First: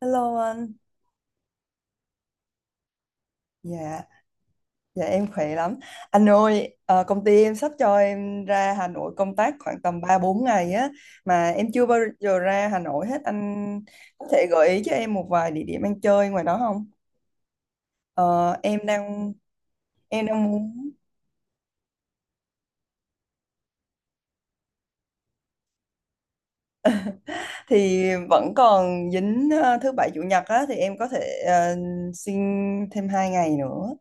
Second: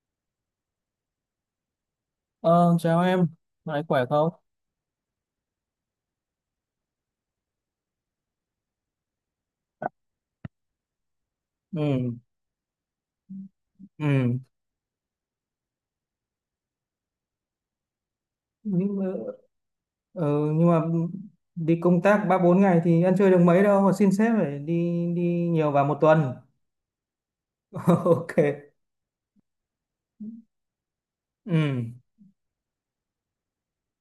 Hello anh, Ờ, Chào em, lại dạ, khỏe không? dạ em khỏe lắm. Anh ơi, công ty em sắp cho em ra Hà Nội công tác khoảng tầm 3 4 ngày á, mà em chưa bao Ừ. giờ ra Hà Nội hết. Anh có Ừ. thể gợi ý cho em một vài địa điểm ăn chơi ngoài đó không? Ờ, em nhưng mà, đang ờ, em đang nhưng mà muốn đi công tác ba bốn ngày thì ăn chơi được mấy đâu mà xin sếp phải đi đi nhiều vào một tuần. thì OK. vẫn còn dính thứ bảy chủ nhật á, thì em có thể ờ, Ừ. xin thêm 2 ngày nữa.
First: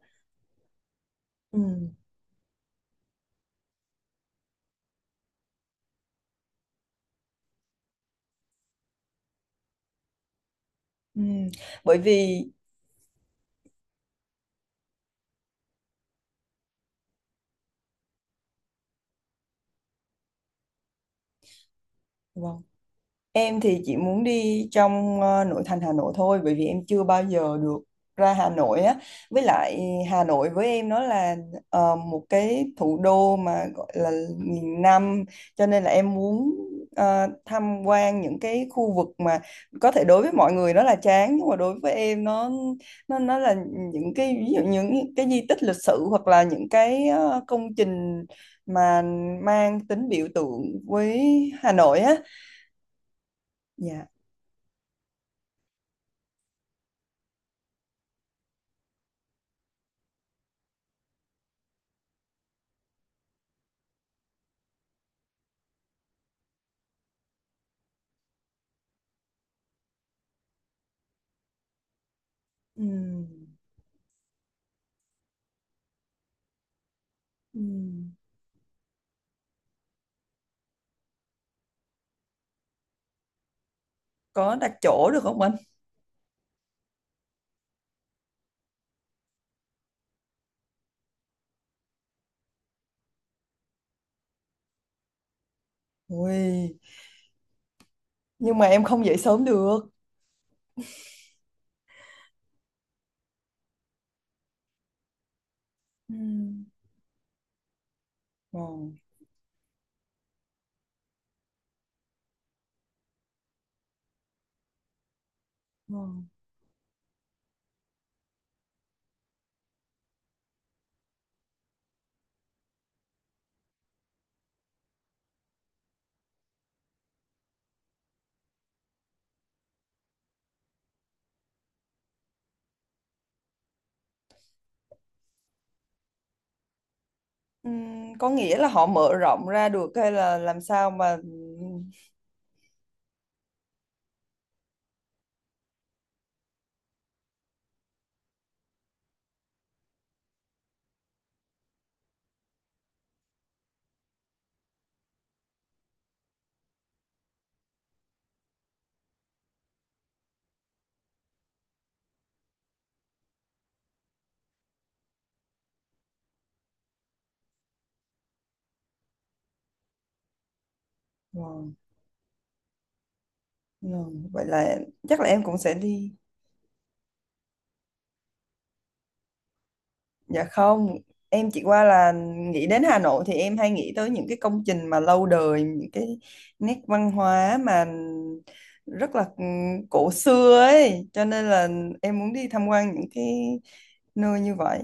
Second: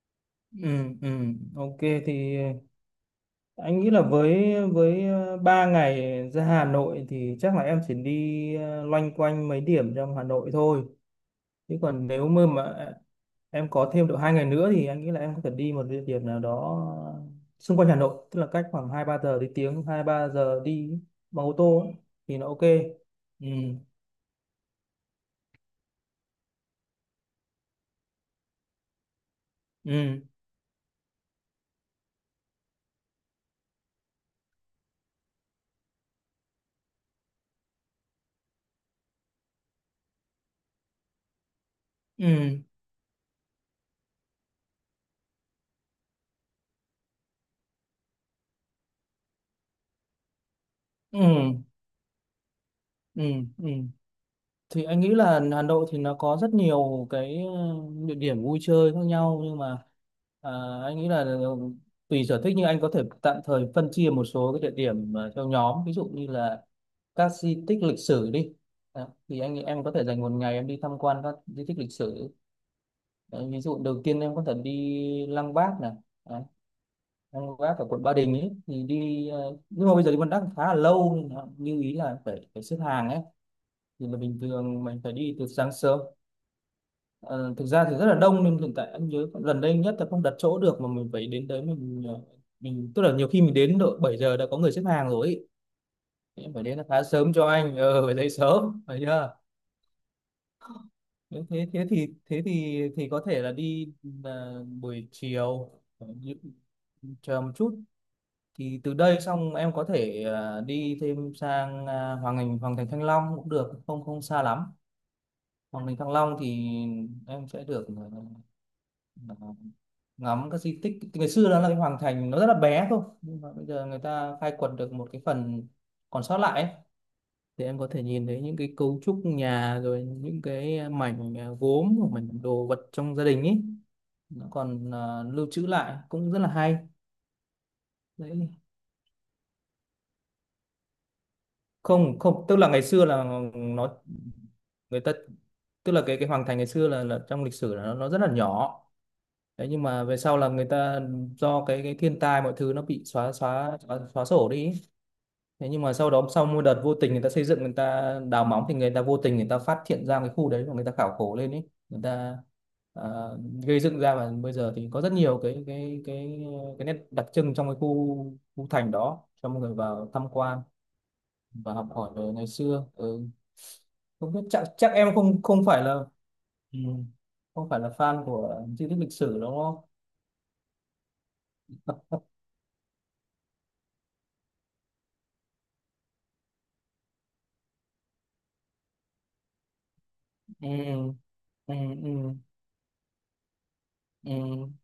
Ừ. Ừ. Ừ. OK, thì anh nghĩ là với 3 ngày ra Hà Nội thì chắc là em chỉ đi loanh quanh mấy điểm trong Hà Nội thôi, Ừ. chứ Bởi còn nếu vì mà em có thêm độ 2 ngày nữa thì anh nghĩ là em có thể đi một địa điểm nào đó xung quanh Hà Nội, tức là cách khoảng hai ba giờ đi tiếng hai ba giờ đi bằng ô tô ấy, thì nó OK. vâng. Ừ. Em thì chỉ muốn đi trong nội thành Hà Nội thôi bởi vì em chưa bao giờ được ra Hà Nội á. Với lại Ừ. Hà Nội với em nó là một cái thủ đô mà gọi là nghìn năm cho nên là em muốn tham quan những cái khu vực mà có thể đối với mọi người nó là chán nhưng mà đối với em nó Ừ. nó nó là những cái ví dụ những cái di tích lịch sử hoặc là những cái công trình mà mang tính biểu tượng với Ừ. Hà Nội á. Ừ. Ừ, Dạ. thì anh nghĩ là Hà Nội thì nó có rất nhiều cái địa điểm vui chơi khác nhau, nhưng mà à, anh nghĩ là tùy sở thích, nhưng anh có thể tạm thời phân chia một số cái địa điểm theo nhóm, ví dụ như là các di tích lịch sử đi. Đó, thì anh nghĩ em có thể dành một ngày em đi tham quan các di tích lịch sử. Ừ. Đấy, ví dụ đầu tiên em có thể đi Lăng Bác này. Đấy, Lăng Ừ. Bác ở quận Ba Đình ấy, thì đi nhưng mà bây giờ đi Lăng Bác khá là lâu nên là như ý là phải phải xếp hàng ấy, thì là bình Có đặt thường mình chỗ phải được đi không từ anh? sáng sớm. Ờ, Thực ra thì rất là đông, nhưng hiện tại anh nhớ gần đây nhất là không đặt chỗ được mà mình phải đến tới mình tức là nhiều khi mình đến độ 7 giờ đã có người xếp hàng rồi ý. Em phải Ui, đến là khá sớm, cho anh phải dậy nhưng mà sớm em phải không dậy chưa? sớm được. Nếu thế thế thì thế thì thì có thể là đi buổi chiều. ờ, Ừ. những- chờ một chút. Thì từ Ngon, đây xong em có thể đi thêm sang Hoàng Thành Thăng Long cũng được, không không xa lắm. Hoàng Thành Thăng ngon. Long thì em sẽ được ờ, Ờ, ngắm các di tích ngày xưa. Đó là cái hoàng thành, nó rất là bé thôi, nhưng mà bây giờ người ta khai quật được một cái phần còn sót lại ấy. Thì em có thể nhìn thấy những cái cấu trúc nhà, rồi những cái mảnh gốm hoặc mảnh đồ vật trong gia đình ấy, nó còn lưu trữ lại, cũng rất là hay. Ừ, có nghĩa Đấy. là họ mở rộng ra được hay là làm sao mà Không không, tức là ngày xưa là nó người ta tức là cái hoàng thành ngày xưa là trong lịch sử là nó rất là nhỏ. Đấy, nhưng mà về sau là người ta do cái thiên tai mọi thứ nó bị xóa sổ đi. Thế nhưng mà sau đó, sau một đợt vô tình người ta xây dựng, người ta đào móng thì người ta vô tình người ta phát hiện ra cái khu đấy, và người ta khảo cổ lên ấy, người ta ờ, gây dựng ra. Và bây giờ thì có rất nhiều cái nét đặc trưng trong cái khu khu thành đó cho mọi người vào tham quan và ngon, học hỏi về ngày xưa. Ừ. ngon. Không biết, Vậy chắc là chắc em chắc là không em cũng không sẽ phải là đi. ừ, không phải là fan của di tích lịch sử đúng không? Dạ không, em chỉ qua là nghĩ đến Hà Nội thì em hay nghĩ tới những cái công trình mà lâu đời, những cái nét văn hóa mà rất là cổ xưa Ừ. ấy, cho nên là Ừ. em Ừ. muốn đi tham quan những cái nơi như Ừ. vậy.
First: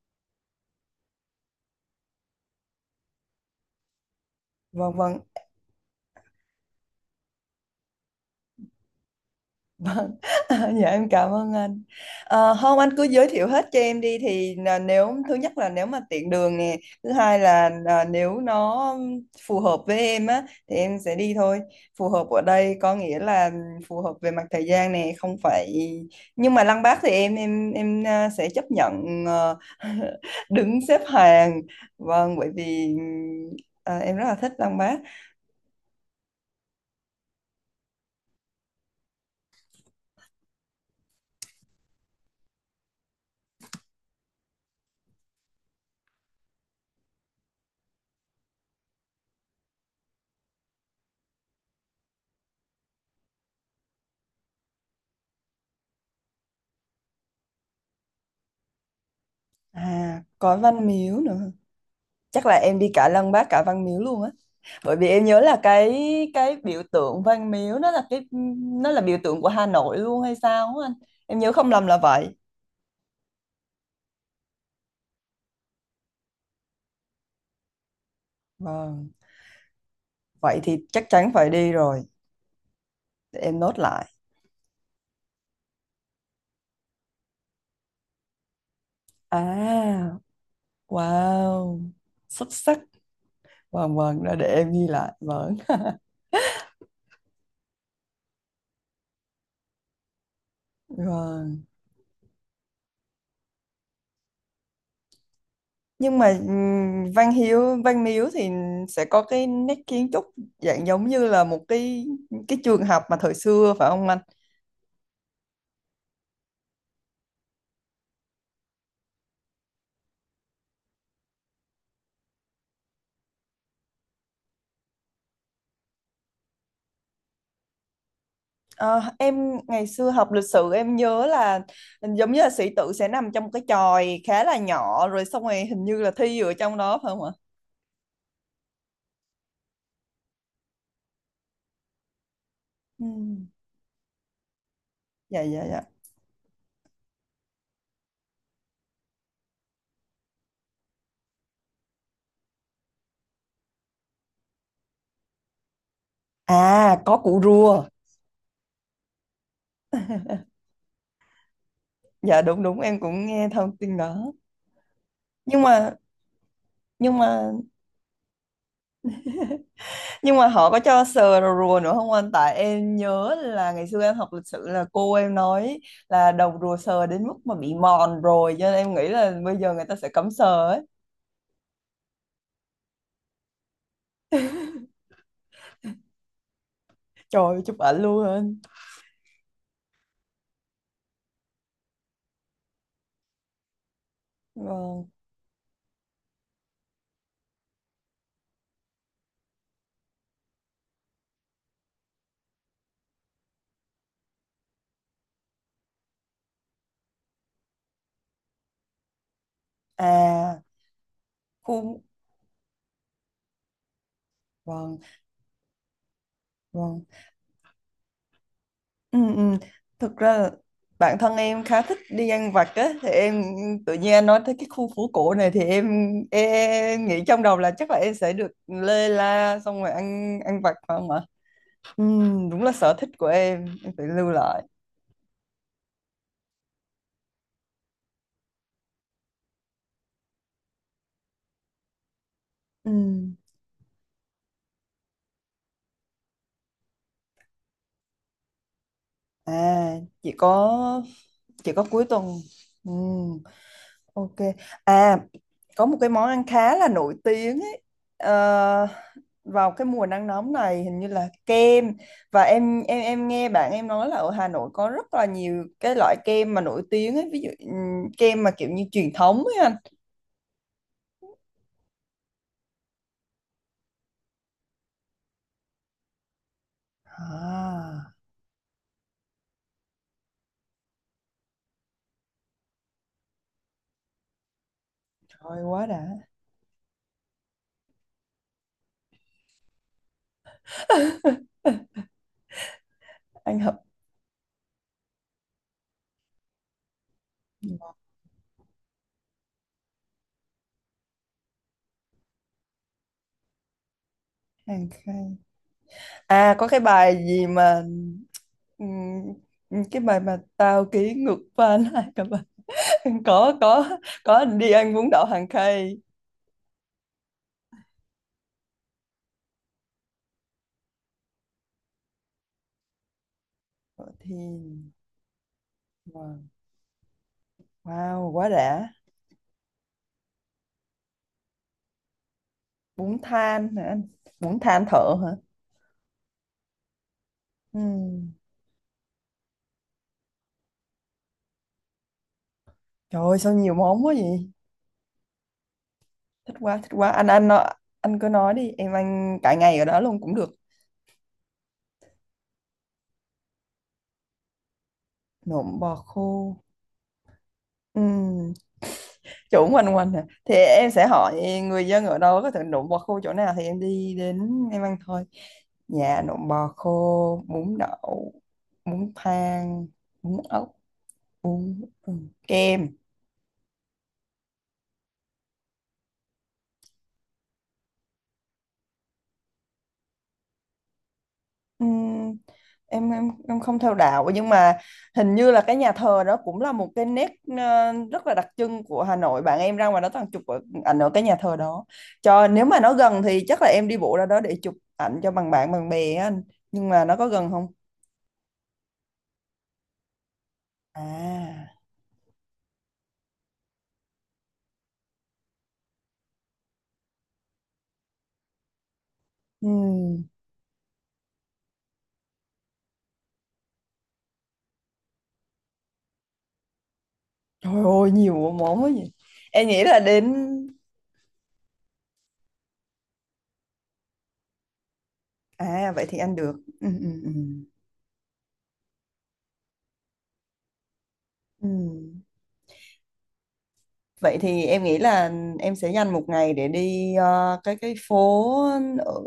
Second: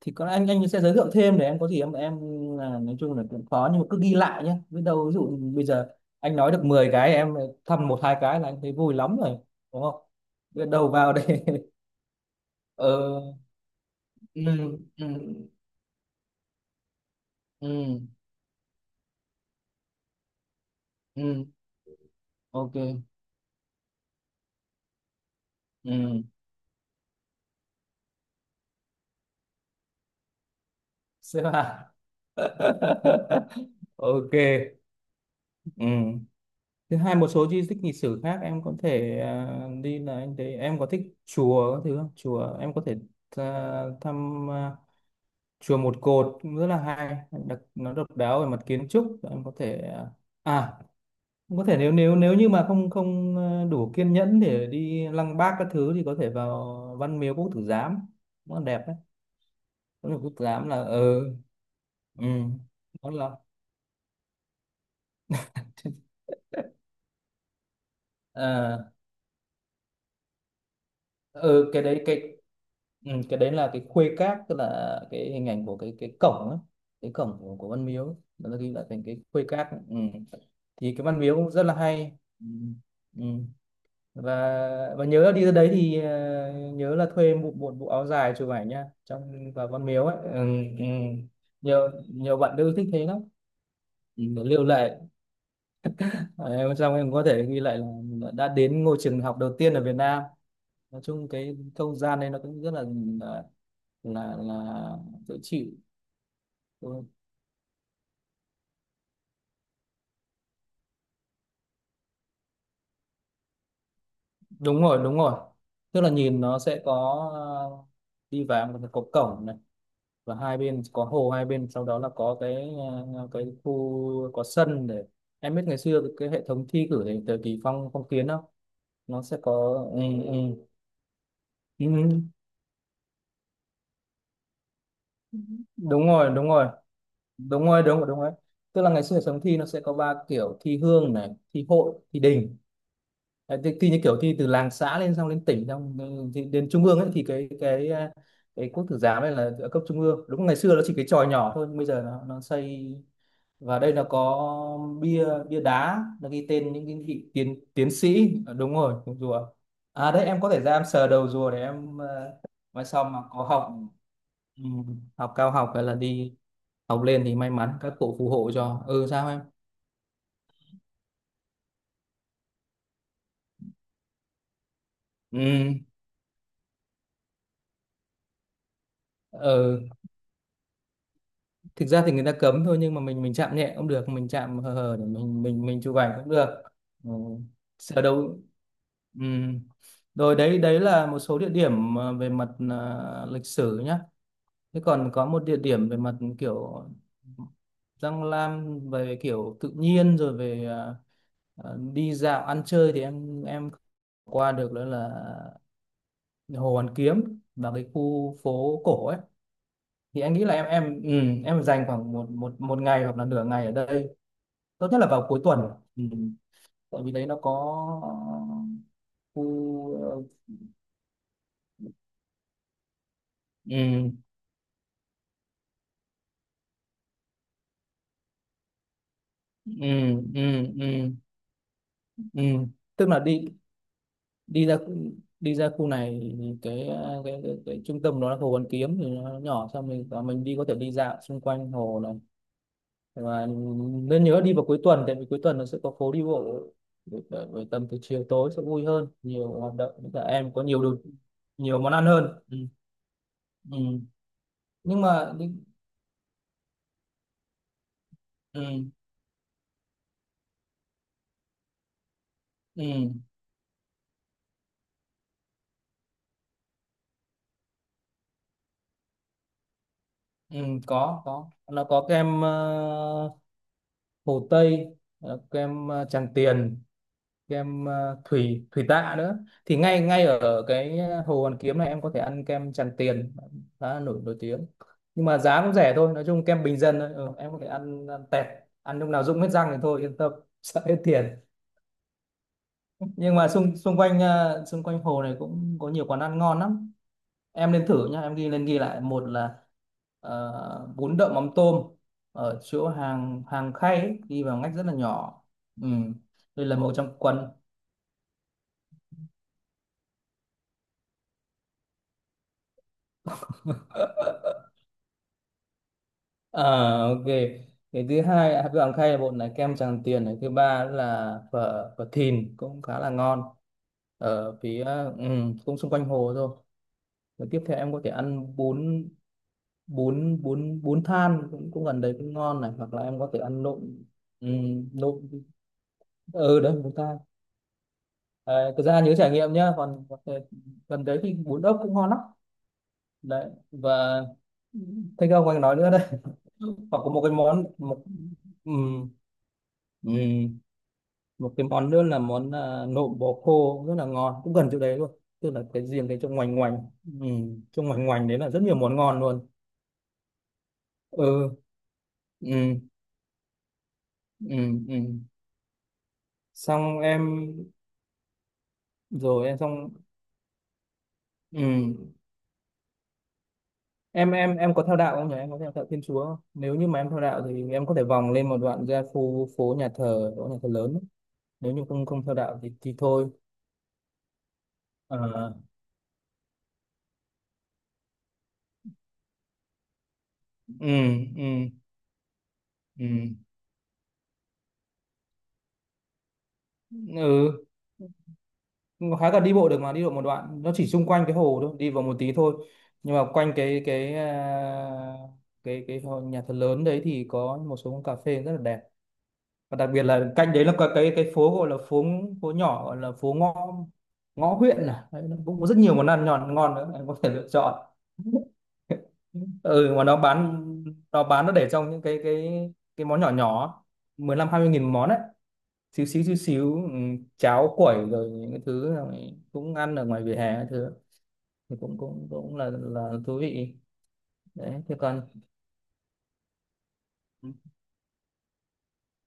Thì có lẽ anh sẽ giới thiệu thêm, để em có gì em là nói chung là cũng khó, nhưng mà cứ ghi lại nhé, biết Vâng, đâu. Ví vâng, dụ bây giờ anh nói được 10 cái, em thăm một hai cái là anh thấy vui lắm rồi, đúng không? Biết dạ đầu em vào cảm đây. ơn anh. Không anh cứ giới ờ thiệu hết cho em đi thì ừ. là Ừ. nếu thứ nhất là nếu mà tiện đường nè, thứ hai là Ừ. là nếu nó phù hợp với em á thì em sẽ đi Ừ. thôi. Phù hợp ở đây OK. có nghĩa là phù hợp về mặt thời gian nè, không phải. Ừ. Nhưng mà Lăng Bác thì em sẽ chấp nhận đứng xếp Xếp hàng, hạng. vâng, bởi vì em rất OK. là thích Lăng Bác. Ừ. Thứ hai, một số di tích lịch sử khác em có thể đi là anh thấy em có thích chùa các thứ không? Chùa em có thể thăm chùa Một Cột, cũng rất là hay đặc, nó độc đáo về mặt kiến trúc. Em có thể à cũng có thể, nếu nếu nếu như mà không không ờ, đủ kiên nhẫn để đi Lăng Bác các thứ thì có thể vào Văn Miếu Quốc Tử Giám, nó đẹp đấy. Văn Miếu À, Quốc Tử có Giám là Văn Miếu nữa, ừ, chắc là em đi cả nó Lăng là. Bác cả Văn Miếu luôn á, bởi vì em nhớ là cái cái biểu tượng Văn Miếu nó là cái, ờ nó là biểu tượng của Hà Nội luôn hay sao á anh, em nhớ không ừ, cái lầm là đấy cái vậy. ừ, cái đấy là cái khuê các, tức là cái hình ảnh của cái cổng ấy, cái cổng của Văn Miếu, nó ghi lại thành Vâng, cái khuê các. Ừ. vậy thì Thì cái chắc Văn chắn Miếu phải cũng rất đi là rồi, hay. Ừ. Ừ. để em nốt lại. và và nhớ là đi ra đấy thì nhớ là thuê một bộ, bộ áo dài chụp ảnh nha, trong vào văn miếu ấy. À, Ừ. Ừ. wow, nhiều nhiều xuất bạn nữ sắc. thích thế lắm. Vâng Ừ, vâng, đó để để lưu em ghi lại. lại. Vâng, Ờ, em trong em có thể ghi lại là mình đã đến ngôi trường học đầu tiên ở Việt Nam. Nói chung cái vâng. không gian này nó cũng rất là là là dễ chịu. Nhưng mà Đúng, Văn Miếu thì sẽ có cái nét kiến trúc dạng giống như là một cái trường học mà thời xưa phải không anh? đúng rồi, đúng rồi, tức là nhìn nó sẽ có ờ, đi vào một cái cổng, và hai bên có hồ hai bên. Sau đó là có cái cái khu có sân để. Em biết ngày xưa cái hệ thống thi cử thì thời kỳ phong phong kiến không? Ờ, Nó em sẽ có. ngày Ừ. xưa học Ừ. lịch sử em nhớ là Ừ. giống như là sĩ tử sẽ nằm trong một cái chòi khá là nhỏ, rồi xong rồi hình như Đúng là rồi, thi đúng ở rồi, trong đó phải không ạ? đúng rồi, đúng rồi, đúng rồi. Tức là ngày xưa hệ thống thi nó sẽ có ba kiểu: thi hương này, thi hội, thi đình. Ừ. Đấy, thi như kiểu thi từ làng xã lên xong Dạ lên dạ tỉnh dạ. xong, ừ, thì đến trung ương ấy. Thì cái cái Quốc Tử Giám này là ở cấp trung ương. Đúng, ngày xưa nó chỉ cái chòi nhỏ thôi, nhưng bây giờ nó xây. Và đây là có bia bia đá, nó ghi tên những À cái có vị củ tiến rùa. tiến sĩ. Ờ, đúng rồi, cùng rùa. À, đấy em có thể ra em sờ đầu rùa để em Dạ đúng đúng, mai em sau mà cũng có nghe học, thông tin đó. ừ, học cao Nhưng học hay là mà, đi học nhưng lên thì may mà mắn, các cụ phù hộ cho. Ừ sao em. nhưng mà họ có cho sờ đầu rùa nữa không anh? Tại em nhớ là ngày xưa em học lịch sử là cô em Ừ. nói là đầu rùa sờ đến mức mà bị mòn rồi, cho nên em nghĩ là bây giờ Ờ, người ta sẽ cấm sờ ấy. thực ra thì người ta cấm thôi, nhưng mà mình chạm nhẹ cũng được, mình chạm hờ hờ để mình chụp ảnh cũng được. Ừ. Trời ơi, chụp ảnh Sờ luôn đầu. anh. Ừ. Rồi, đấy đấy là một số địa điểm về mặt lịch sử nhá. Thế Vâng. còn có một địa điểm về mặt kiểu răng lam, về kiểu tự nhiên rồi về đi dạo ăn chơi thì em qua được, đó là Hồ Hoàn Kiếm và cái khu phố cổ ấy. Thì anh nghĩ là À, em em dành khu, khoảng một một một ngày hoặc là nửa ngày ở đây, tốt vâng nhất là vào cuối tuần. Ừ. Tại vâng, vì đấy nó có ừ, ừ, khu. thực ra là bản thân em khá thích đi ăn vặt á, thì em tự Ừ. nhiên anh nói tới cái khu phố cổ này thì em nghĩ trong đầu là chắc là em sẽ được lê la Ừ. xong rồi ăn, Ừ. ăn vặt Ừ. phải không Ừ. ạ? Ừ, Ừ. đúng là sở tức thích là của đi em phải lưu lại. đi ra khu- đi ra khu này thì cái cái trung tâm nó là hồ Hoàn Kiếm, thì nó nhỏ xong mình và mình đi, có thể đi dạo xung quanh hồ này. Ừ. Và nên nhớ đi vào cuối tuần, tại vì cuối tuần nó sẽ có phố đi bộ. Bởi tầm từ chiều tối sẽ vui hơn, nhiều hoạt động, À, với cả chỉ em có nhiều đồ, có, chỉ nhiều có món cuối ăn tuần. hơn. Ừ. Ừ. Ừ. Ok. nhưng À, mà nhưng- có một cái món ăn khá là nổi tiếng ấy. Ờ, ừ. vào cái mùa nắng nóng này hình như là kem, và em Ừ. em em nghe bạn em nói là ở Hà Nội có rất là nhiều cái loại kem mà nổi tiếng ấy, ví dụ kem mà kiểu như truyền thống ấy anh. Ừ. Có, nó có kem hồ Tây, kem Tràng Tiền, kem À, ờ, thủy thủy tạ nữa. Thì ngay ngay ở cái Hồ Hoàn Kiếm này em có thể ăn kem Tràng Tiền, khá là nổi nổi tiếng, nhưng mà trời giá cũng quá rẻ đã. thôi, nói chung kem bình dân thôi. Ừ, em có thể ăn, ăn tẹt, ăn lúc nào rụng hết răng thì thôi, yên tâm. Sợ hết tiền. Nhưng mà Anh xung hợp xung quanh xung quanh hồ này cũng có nhiều quán ăn ngon lắm, em nên thử nhá. Em ghi lên ghi lại, một là bún đậu mắm tôm ở chỗ hàng hàng Khay ấy, đi vào ngách hàng rất là khay. nhỏ. Ừ. À Đây có là cái một trong bài quần. gì mà ừm, cái bài mà tao ký ngược pha lại cả bài. có có có đi ăn bún đậu hàng khay. À, OK. Cái thứ hai, hạt gạo Khay là bột này, kem Tràng Tiền này. Thứ ba là phở phở Thìn cũng khá là ngon, Thọ Thiên, ở phía ừ, cũng xung quanh hồ wow. thôi. Rồi tiếp theo em có thể Wow quá ăn đã. bún bún bún bún than cũng cũng gần đấy cũng ngon này, hoặc là Bún em có thể ăn than nộm. hả anh? Ừ, Bún than thợ nộm. hả? Ừ, đấy bún than. Ừ, À, thực ra nhớ trải nghiệm nhá, còn có thể gần đấy thì bún ốc cũng ngon lắm trời ơi đấy. sao nhiều món quá Và vậy. thấy không, anh nói nữa đấy. Thích quá, thích Hoặc quá có một anh cái anh nó, món. Một. anh cứ nói đi Ừ. em ăn cả ngày ở đó Ừ. luôn cũng được. Một cái món nữa là món nộm bò khô, rất là ngon, cũng gần chỗ đấy luôn. Tức là Nộm cái bò riêng cái khô. chỗ ngoành ngoành ừ, chỗ ngoành ngoành đấy là Ừ, rất nhiều món ngon luôn. chỗ quanh quanh hả, thì em sẽ hỏi Ừ. người dân ở đâu có Ừ. thể nộm bò khô chỗ nào thì em đi Ừ. đến em ăn Ừ. thôi. Dạ nộm bò Xong em. khô, bún đậu, bún Rồi em thang, xong. bún ốc, Ừ. bún, kem. Em em có theo đạo không nhỉ? Em có theo đạo Thiên Chúa không? Nếu như mà em theo đạo thì em có thể vòng lên một đoạn ra khu phố nhà thờ, chỗ nhà thờ lớn ấy. Nếu như không không theo Ừm, đạo thì em em thôi. em không theo đạo, nhưng mà hình như Ờ. là cái nhà thờ đó cũng là một cái nét rất là đặc trưng của Hà Nội, bạn em ra ngoài đó toàn chụp ở- Ừ. ảnh ở cái nhà Ừ. thờ đó, cho nếu mà nó Ừ. gần thì chắc là em đi bộ ra đó để chụp ảnh cho bằng bạn bằng bè á anh, nhưng mà nó có gần Ừ. không? Khá là đi bộ được mà, đi bộ một đoạn, nó chỉ xung quanh cái hồ thôi, À, đi vào một tí thôi. Nhưng mà quanh cái à, cái cái hồ- nhà thờ lớn đấy thì có một số quán cà phê rất là đẹp. Và đặc biệt ừm, là cạnh đấy là có cái phố gọi là phố phố nhỏ, gọi là phố ngõ ngõ Huyện. À đấy, nó cũng có rất nhiều món ăn ngon ngon nữa em có thể lựa trời chọn. ơi nhiều món quá vậy, em nghĩ Ừ, là mà nó đến. bán, nó bán, nó để trong những cái món nhỏ nhỏ, 15 20 nghìn một món đấy, À xíu vậy thì xíu xíu anh được. xíu ừ, Ừm, ừm, ừm. cháo quẩy rồi những cái thứ là mình cũng ăn ở ngoài vỉa hè cái thứ, thì cũng Ừm. cũng cũng là thú vị. Vậy thì Đấy em thế nghĩ còn là em sẽ dành một ngày để đi cái phố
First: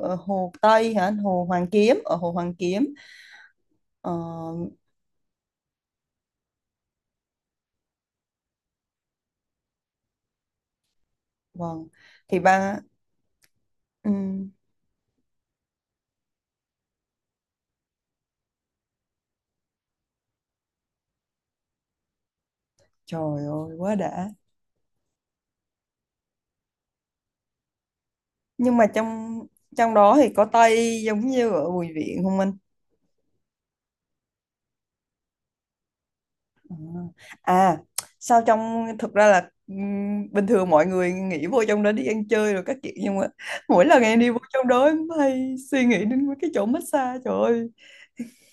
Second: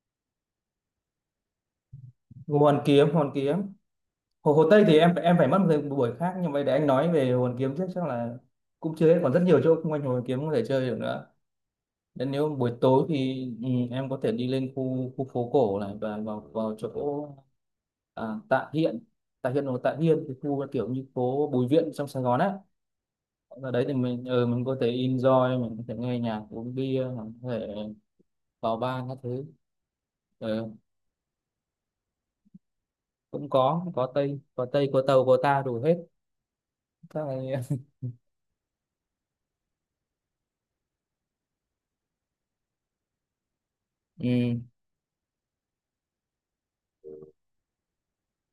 ở Hồ Tây hả? Hồ Hoàn Kiếm, ở Hồ Hoàn Hồ Hoàn Kiếm. Kiếm, Hồ Hoàn Kiếm. Ờ, Hồ Hồ Tây thì em phải mất một buổi khác, nhưng mà để anh nói về Hồ Hoàn Kiếm trước, chắc là cũng chưa hết, còn rất nhiều chỗ xung quanh Hồ Hoàn Kiếm có thể chơi được nữa. vâng. Nên Thì nếu buổi ba, tối thì ừ, em có thể đi ừm, lên khu khu phố cổ này, và vào vào chỗ Tạ Hiện. Tạ Hiện hoặc Tạ Hiên, cái khu kiểu như phố Bùi Viện trong Sài Gòn á. trời Ở ơi đấy thì quá mình đã. ừ, mình có thể enjoy, mình có thể nghe nhạc, uống bia, mình có thể vào Nhưng mà bar các trong, thứ. trong đó thì có Ừ, Tây giống như ở Bùi Viện không anh? cũng có tây, có tàu có ta đủ hết, À, các này. à, sao trong, thực ra là bình thường mọi người nghĩ vô trong đó đi ăn chơi rồi các kiểu, nhưng mà mỗi lần em đi vô Ừ. trong đó em hay suy nghĩ đến mấy cái chỗ massage trời ơi.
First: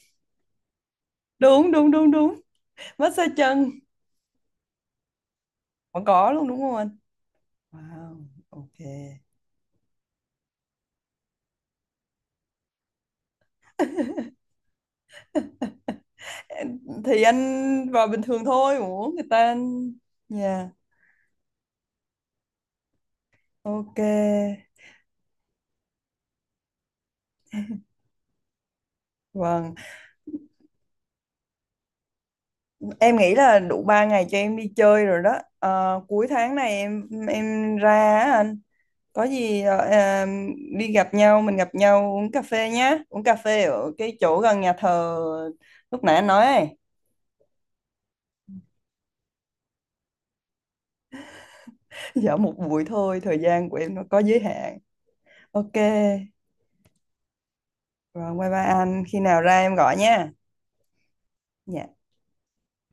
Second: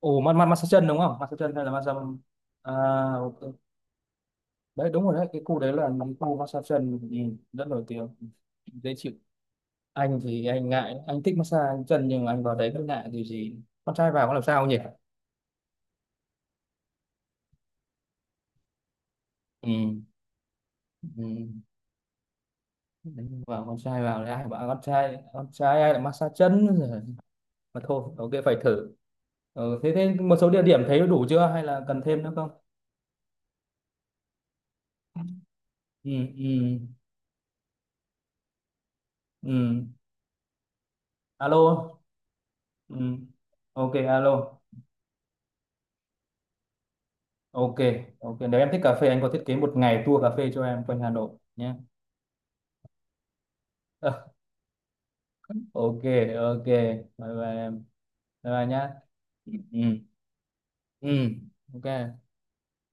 Ồ, mát mát massage chân đúng không? Massage chân hay Đúng là đúng massage? đúng đúng. À, Massage OK. chân Đấy đúng rồi, đấy cái khu đấy là vẫn cái có khu luôn đúng massage không anh? chân, ừ, rất nổi tiếng, Wow, ok. dễ chịu. Anh thì anh ngại, anh thích massage chân nhưng mà anh vào đấy rất ngại điều gì, con trai vào có làm sao nhỉ? Thì anh vào bình thường thôi mà muốn người ta, Ừ. dạ, Ừ. Đánh vào, con ok, trai vào thì ai bảo con trai, con trai ai lại massage chân. Rồi mà thôi, OK phải thử. vâng Ừ, thế thế một số địa điểm thấy đủ chưa hay là cần thêm nữa không? em nghĩ là đủ 3 ngày cho em đi chơi rồi đó. Ờ, Ừ. cuối Ừ. tháng này em ra á anh, có gì Ừ. Đi gặp nhau, mình Alo. gặp nhau uống cà phê Ừ. nhá, uống cà phê ở OK, cái alo. chỗ gần nhà thờ lúc nãy anh nói ấy. OK. OK, nếu em thích cà phê anh có thiết kế một ngày tour cà phê cho em quanh Hà Nội nhé. Dạ một buổi thôi, thời gian của em nó có giới hạn. Ok. OK. OK. Bye bye em. Rồi, bye Bye bye bye nhá. anh. Khi nào Ừ. ra em Ừ. gọi nha. Ừ. Dạ. OK.